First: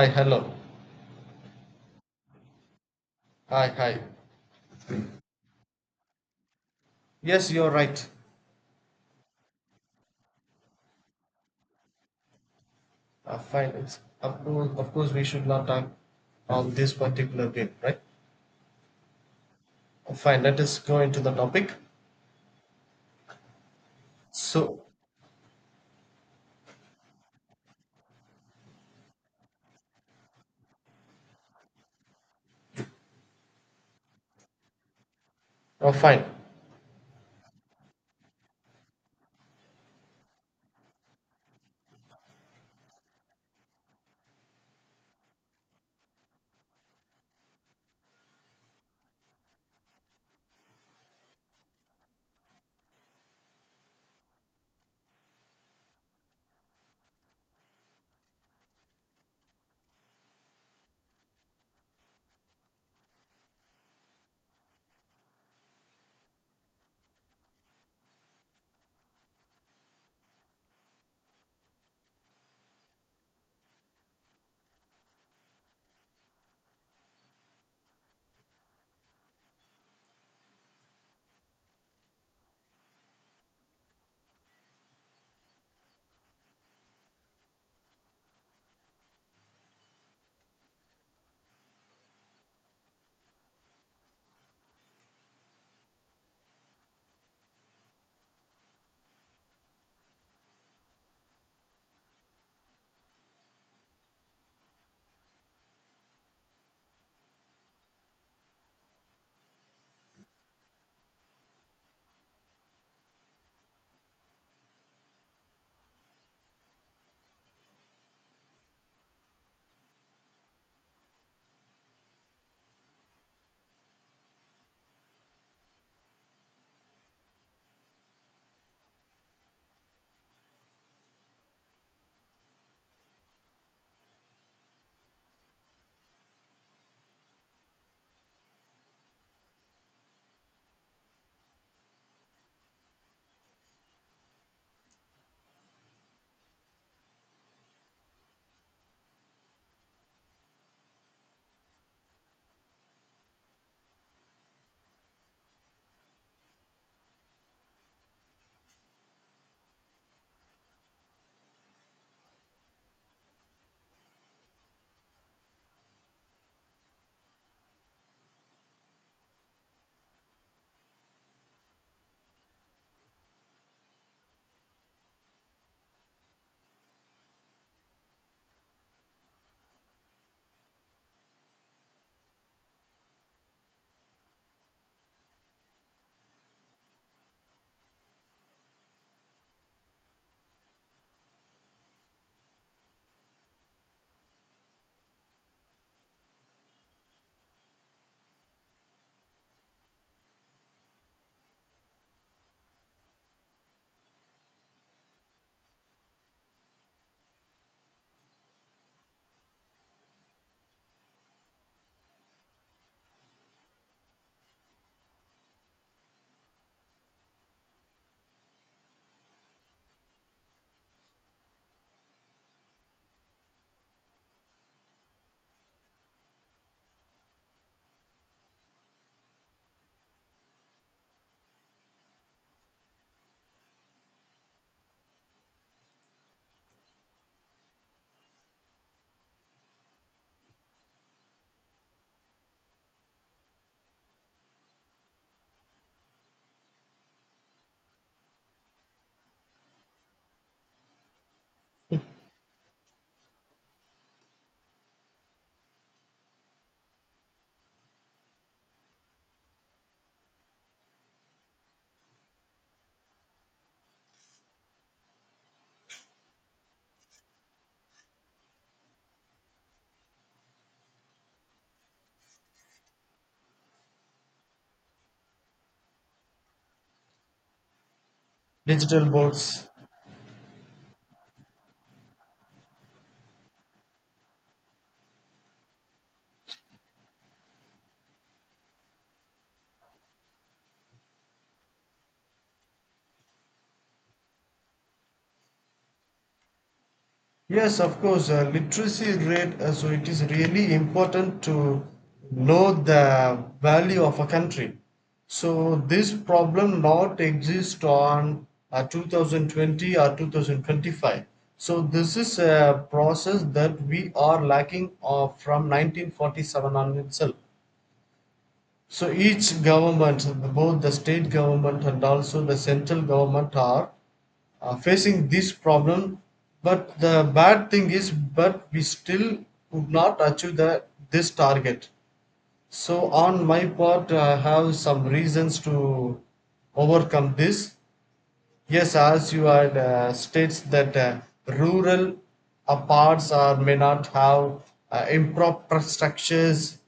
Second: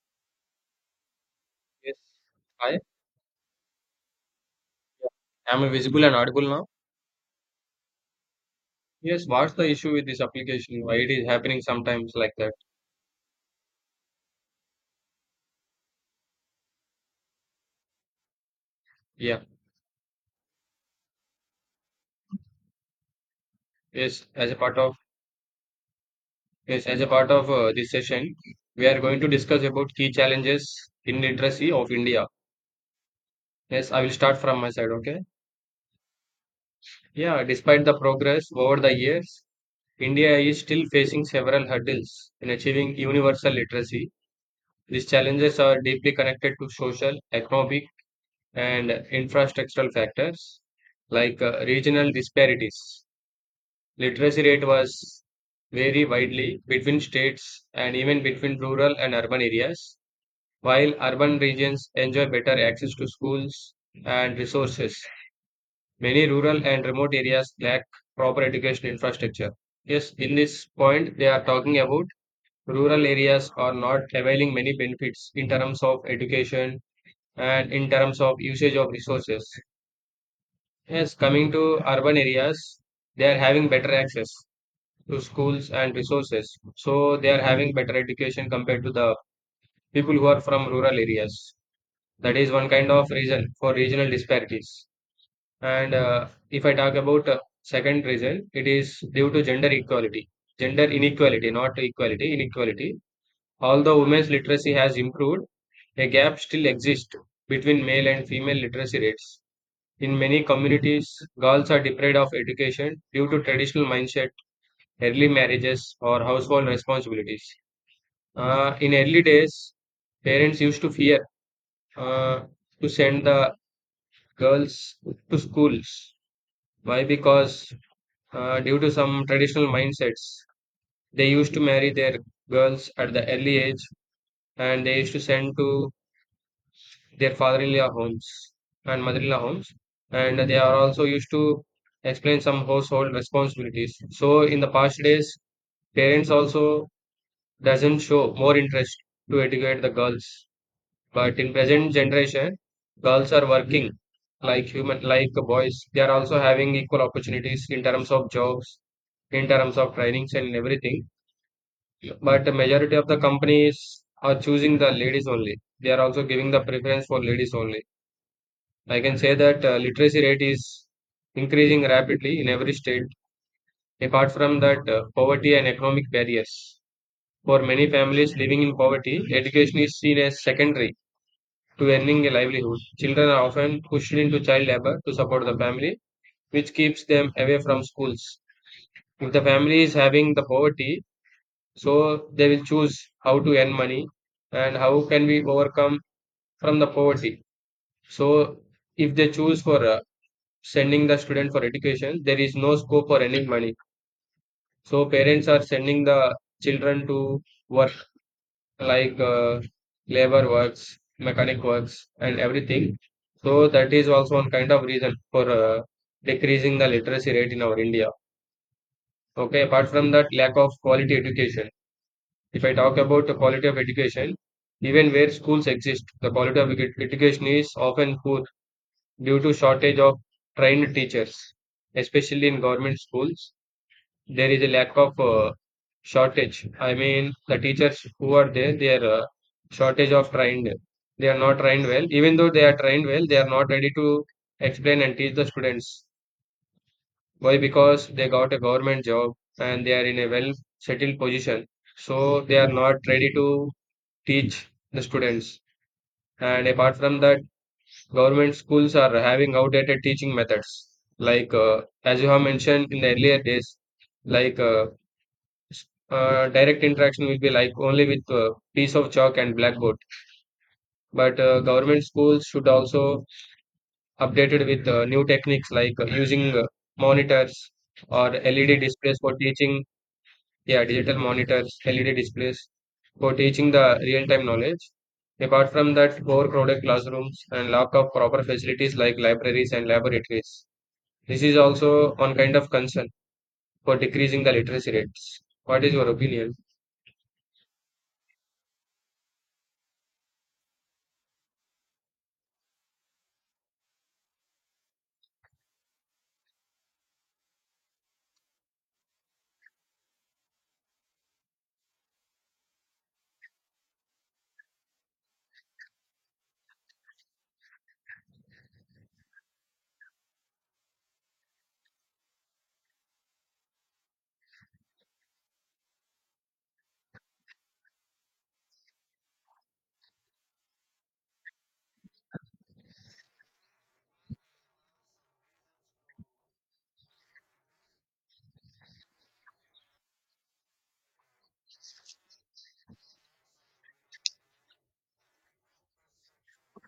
Hi, hello. Yes. Hi. Hi, hi. Yeah. Am I visible and audible now? Yes, you're right. Yes. What's the issue with this application? Why it is happening sometimes like that? Fine. It's, of course, we should not talk on this particular bill, right? Yeah. Fine. Let us go into the topic. Yes. As a part So, of yes, as a part of this session, we are going to discuss about key challenges in literacy of India. Yes, I will start from my side. Okay. Fine. Yeah. Despite the progress over the years, India is still facing several hurdles in achieving universal literacy. These challenges are deeply connected to social, economic, and infrastructural factors like regional disparities. Literacy rate was vary widely between states and even between rural and urban areas, while urban regions enjoy better access to schools and resources. Many rural and remote areas lack proper education infrastructure. Yes, in this point, they are talking about rural areas are not availing many benefits in terms of education and in terms of usage of resources. Yes, coming to urban areas, they are having better access to schools and resources. So they are having better education compared to the people who are from rural areas. That is one kind of reason for regional disparities. And if I talk about second reason, it is due to gender inequality, not equality, inequality. Although women's literacy has improved, a gap still exists between male and female literacy rates in many communities, girls are deprived of education due to traditional mindset, early marriages, or household responsibilities. In early days, parents used to fear uh, to send the girls to schools. Why? Because due to some traditional mindsets, they used to marry their girls at the early age and they used to send to their father-in-law homes and mother-in-law homes, and they are also used to explain some household responsibilities. So in the past days, parents also doesn't show more interest to educate the girls. But in present generation, girls are working like human like boys. They are also having equal opportunities in terms of jobs, in terms of trainings and everything. But the majority of the companies are choosing the ladies only. They are also giving the preference for ladies only. I can say that literacy rate is increasing rapidly in every state. Apart from that, poverty and economic barriers. For many families living in poverty, education is seen as secondary to earning a livelihood. Children are often pushed into child labor to support the family, which keeps them away from schools. If the family is having the poverty, so they will choose how to earn money and how can we overcome from the poverty. So if they choose for sending the student for education, there is no scope for any money, so parents are sending the children to work like labor works, mechanic works and everything. So that is also one kind of reason for decreasing the literacy rate in our India. Okay, apart from that, lack of quality education. If I talk about the quality of education, even where schools exist, the quality of education is often poor due to shortage of trained teachers, especially in government schools. There is a lack of shortage. I mean, the teachers who are there, they are shortage of trained. They are not trained well. Even though they are trained well, they are not ready to explain and teach the students. Why? Because they got a government job and they are in a well settled position. So they are not ready to teach the students. And apart from that, government schools are having outdated teaching methods. Like as you have mentioned in the earlier days, like uh, Yes. Direct interaction will be like only with piece of chalk and blackboard, but government schools should also updated with new techniques like using monitors or LED Digital displays for boards. teaching. Yeah, digital monitors, LED displays for teaching the real time knowledge. Apart from that, overcrowded classrooms and lack of proper facilities like libraries and laboratories, this is also one kind of concern for decreasing the literacy rates. What is your opinion? Yes, of course, literacy rate, so it is really important to know the value of a country. So this problem not exist on 2020 or 2025. So this is a process that we are lacking of from 1947 on itself. So each government, both the state government and also the central government, are facing this problem. But the bad thing is, but we still would not achieve this target. So on my part, I have some reasons to overcome this. Yes, as you had states that rural parts are may not have improper structures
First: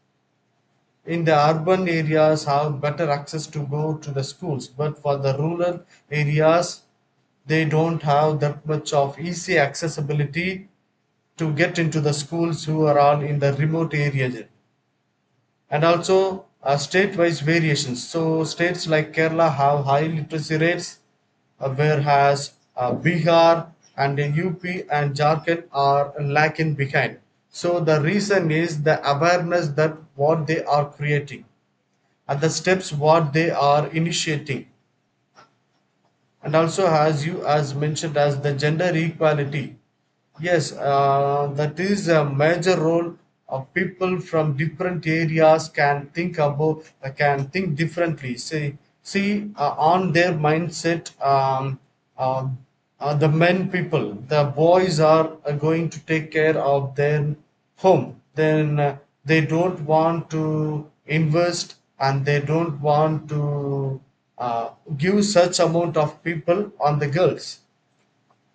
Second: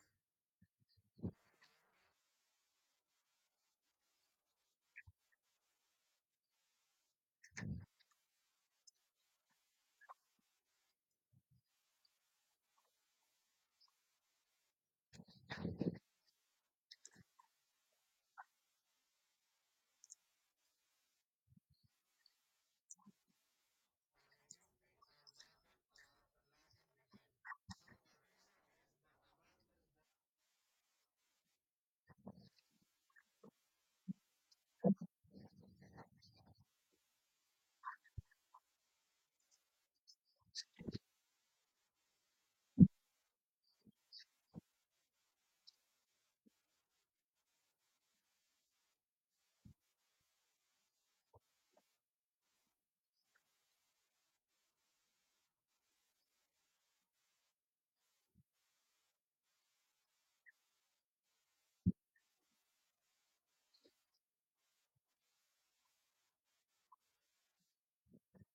in the urban areas have better access to go to the schools, but for the rural areas they don't have that much of easy accessibility to get into the schools who are all in the remote areas. And also state wise variations, so states like Kerala have high literacy rates, whereas Bihar and the UP and Jharkhand are lacking behind. So the reason is the awareness that what they are creating. At the steps what they are initiating, and also has you as mentioned as the gender equality. Yes, that is a major role of people from different areas can think about, can think differently. See, on their mindset. Uh, the men people, the boys are going to take care of their home. Then they don't want to invest and they don't want to uh, give such amount of people on the girls,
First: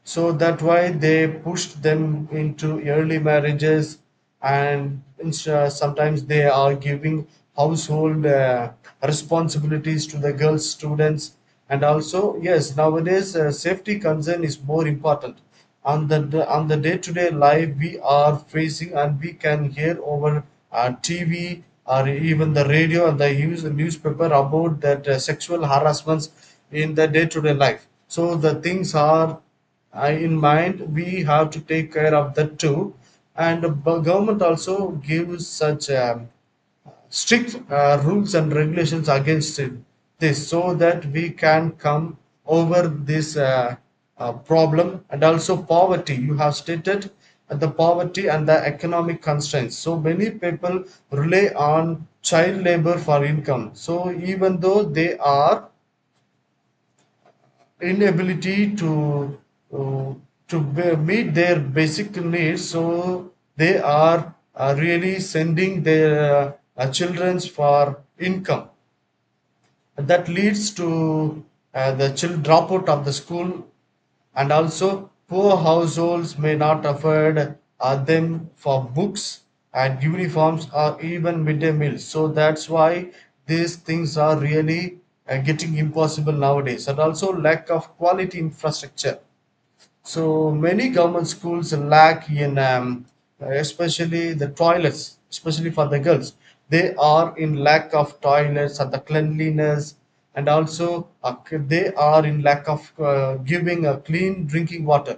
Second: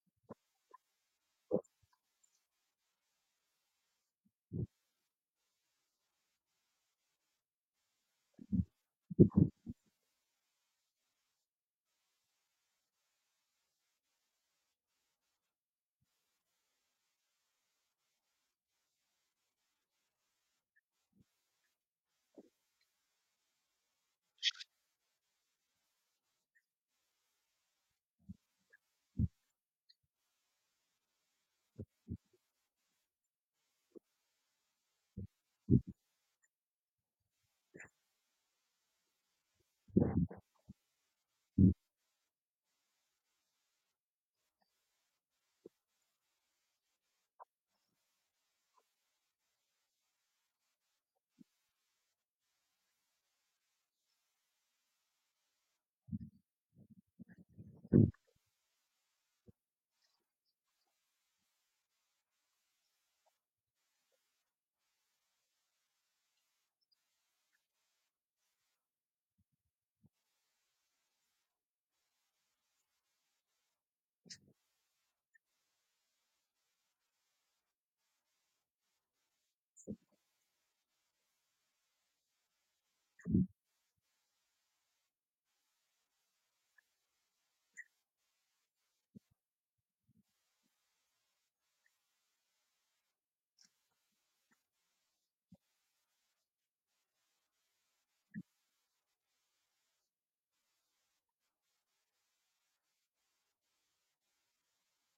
so that why they pushed them into early marriages, and sometimes they are giving household responsibilities to the girls students. And also, yes, nowadays, safety concern is more important on the day to day life we are facing, and we can hear over TV or even the radio and the news newspaper about that sexual harassments in the day to day life. So the things are, in mind, we have to take care of that too. And the government also gives such strict rules and regulations against it, this so that we can come over this problem. And also poverty. You have stated the poverty and the economic constraints. So many people rely on child labor for income. So even though they are inability to uh, meet their basic needs, so are really sending their children for income, that leads to the child dropout of the school. And also poor households may not afford them for books and uniforms or even midday meals, so that's why these things are really getting impossible nowadays. And also lack of quality infrastructure, so many government schools lack in, especially the toilets, especially for the girls. They are in lack of toilets and the cleanliness, and also they are in lack of giving a clean drinking water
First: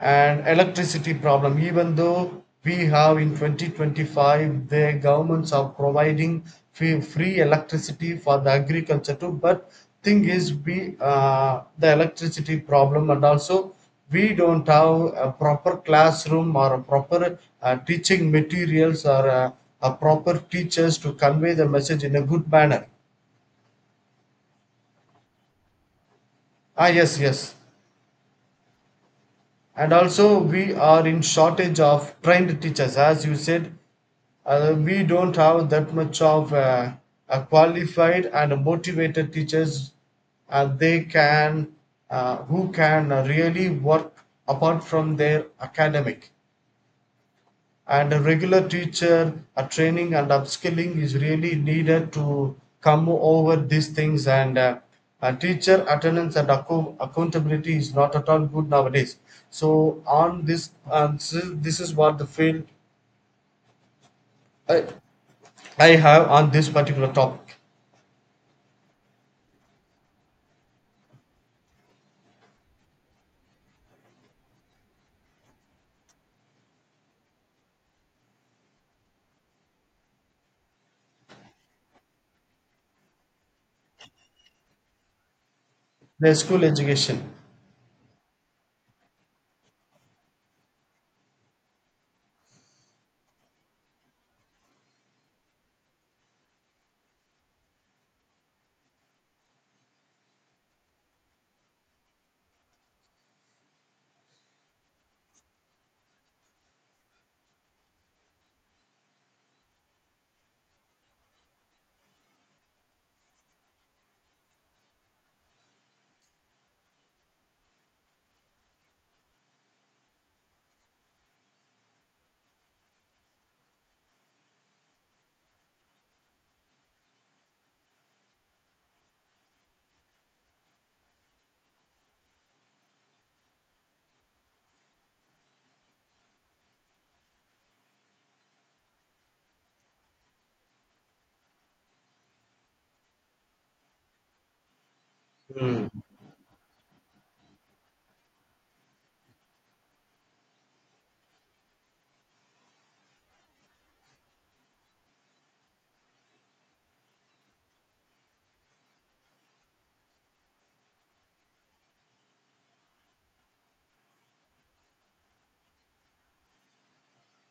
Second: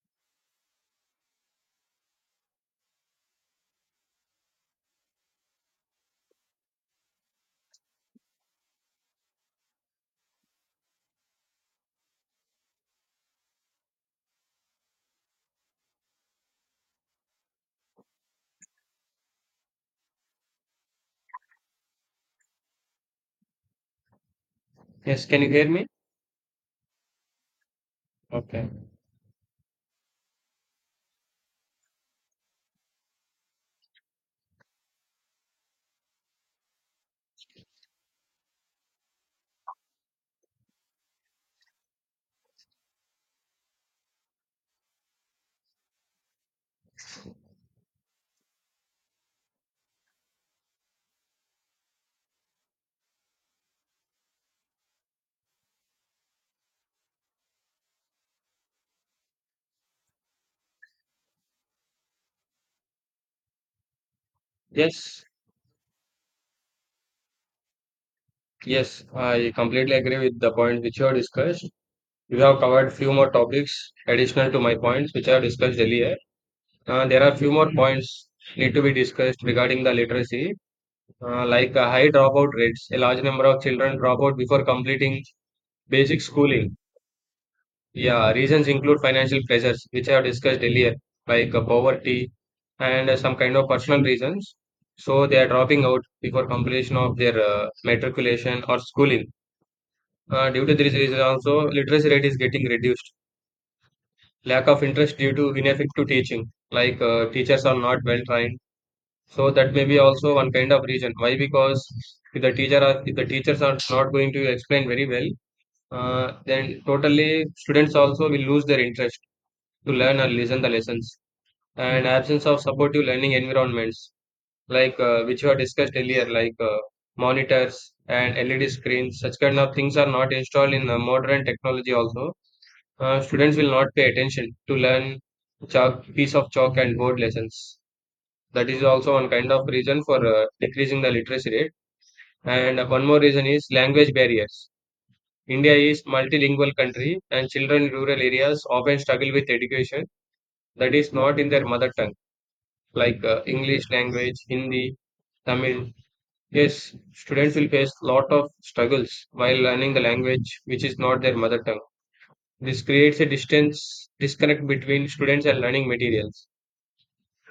and electricity problem, even though we have in 2025 the governments are providing free electricity for the agriculture too. But thing is we, the electricity problem, and also we don't have a proper classroom or a proper teaching materials or a proper teachers to convey the message in a good manner. Yes, can you hear me? Ah, yes, yes. Okay. And also we are in shortage of trained teachers, as you said. We don't have that much of a qualified and motivated teachers, and they can who can really work apart from their academic, and a regular teacher a training and upskilling is really needed to come over these things. And teacher attendance and accountability is not at all good nowadays. So on this, and this is what the field I, Yes, I have on this particular topic. yes, I completely agree with the point which you have discussed. We have covered few more topics additional to my points which I have discussed earlier. There are few more points need to be discussed regarding the literacy, high dropout rates. A large number of children drop out before completing basic The school schooling. education. Yeah, reasons include financial pressures, which I have discussed earlier, like poverty and some kind of personal reasons. So they are dropping out before completion of their matriculation or schooling. Due to this reason, also literacy rate is getting reduced. Lack of interest due to ineffective teaching, like teachers are not well trained. So that may be also one kind of reason. Why? Because if the teachers are not going to explain very well, then totally students also will lose their interest to learn or listen the lessons. And absence of supportive learning environments, like which were discussed earlier, like monitors and LED screens, such kind of things are not installed in the modern technology also. Students will not pay attention to learn chalk, piece of chalk and board lessons. That is also one kind of reason for decreasing the literacy rate. And one more reason is language barriers. India Hmm. is multilingual country and children in rural areas often struggle with education that is not in their mother tongue, like English language, Hindi, Tamil. Yes, students will face lot of struggles while learning the language which is not their mother tongue. This creates a distance disconnect between students and learning materials.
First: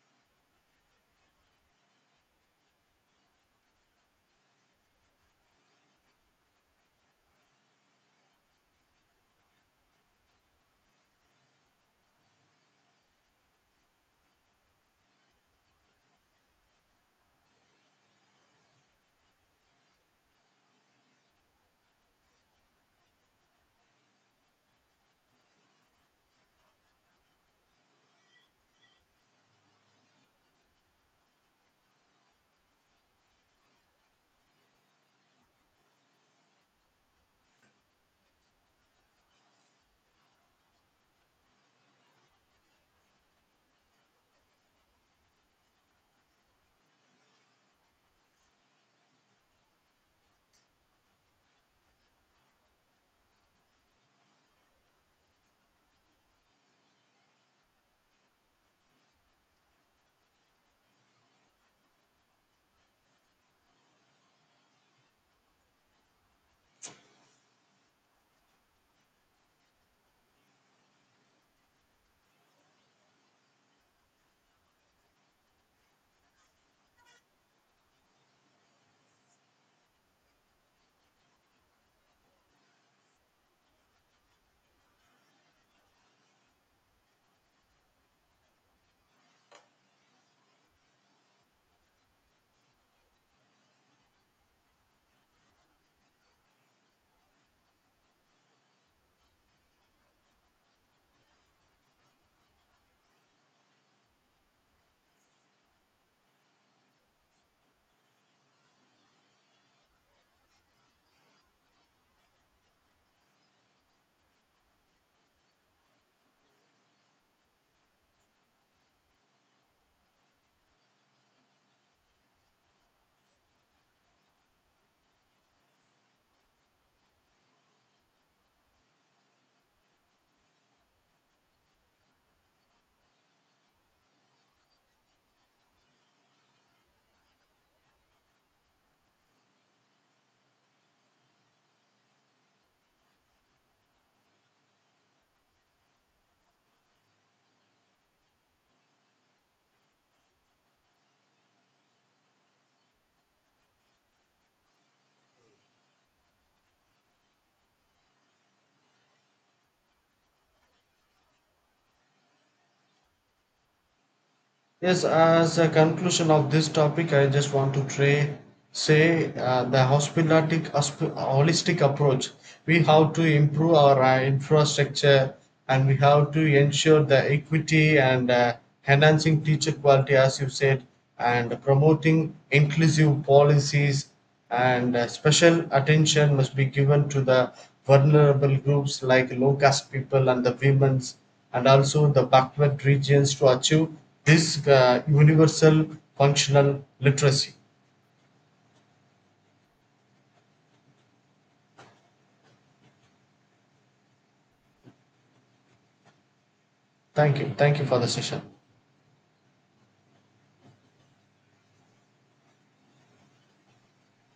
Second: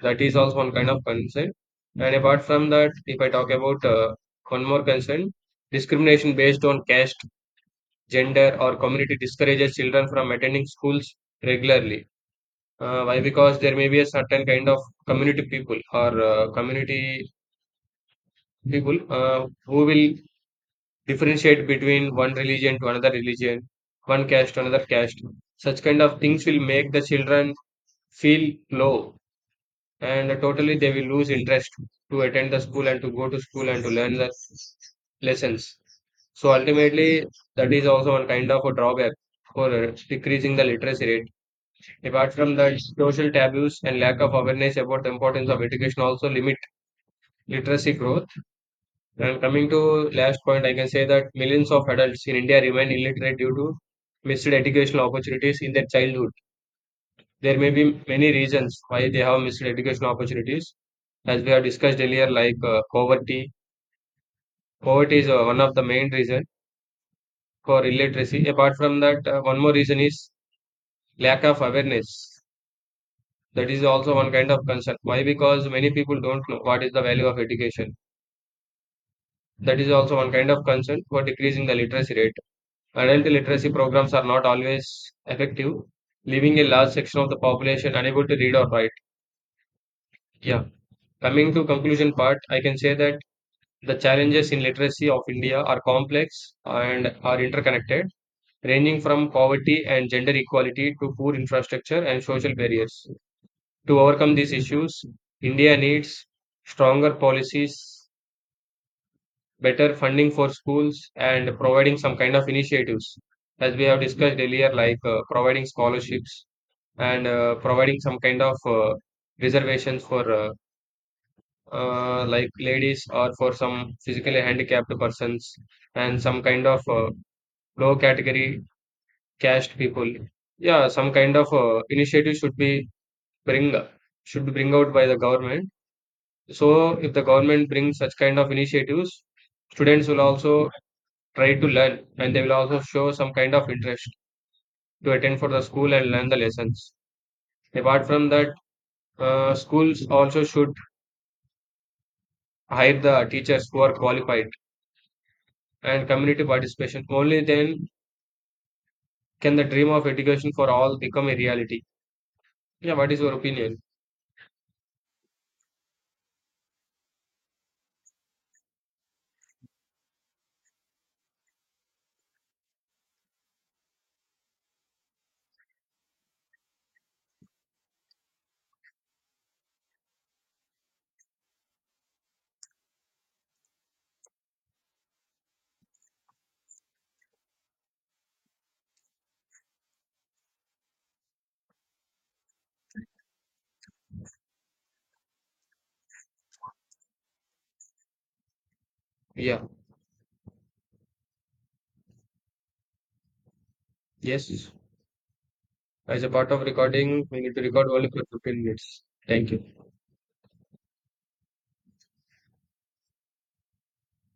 That is also one kind of concern. And apart from that, if I talk about one more concern, discrimination based on caste, gender, or community discourages children from attending schools regularly. Why? Because there may be a certain kind of community people who will differentiate between one religion to another religion, one caste to another caste. Such kind of things will make the children feel low and totally they will lose interest to attend the school and to go to school and to learn the lessons. So ultimately, that is also a kind of a drawback for decreasing the literacy rate. Apart from the social taboos and lack of awareness about the importance of education, also limit literacy growth. And coming to last point, I can say that millions of adults in India remain illiterate due to missed educational opportunities in their childhood. There may be many reasons why they have missed education opportunities. As we have discussed earlier, like poverty. Poverty is one of the main reason for illiteracy. Apart from that, one more reason is lack of awareness. That is also one kind of concern. Why? Because many people don't know what is the value of education. That is also one kind of concern for decreasing the literacy rate. Adult literacy programs are not always effective, leaving a large section of the population unable to read or write. Yeah. Coming to conclusion part, I can say that the challenges in literacy of India are complex and are interconnected, ranging from poverty and gender equality to poor infrastructure and social barriers. To overcome these issues, India needs stronger policies, better funding for schools, and providing some kind of initiatives, as we have discussed earlier, like providing scholarships and providing some kind of reservations for like ladies or for some physically handicapped persons and some kind of low category caste people. Yeah, some kind of initiative bring should be bring out by the government. So if the government brings such kind of initiatives, students will also try to learn and they will also show some kind of interest to attend for the school and learn the lessons. Apart from that, schools also should hire the teachers who are qualified and community participation, only then can the dream of education for all become a reality? Yeah, what is your opinion? Yes, as a conclusion of this topic, I just want to say holistic approach. We have to improve our infrastructure, and we have to ensure the equity and enhancing teacher quality, as you said, and promoting inclusive policies, and special attention must be given to the vulnerable groups like low caste people and the women's, and also the backward regions to achieve this universal functional literacy. Yeah, yes. As a part of recording, Thank we you, need to thank record you for the only for session. 15 minutes. Thank you.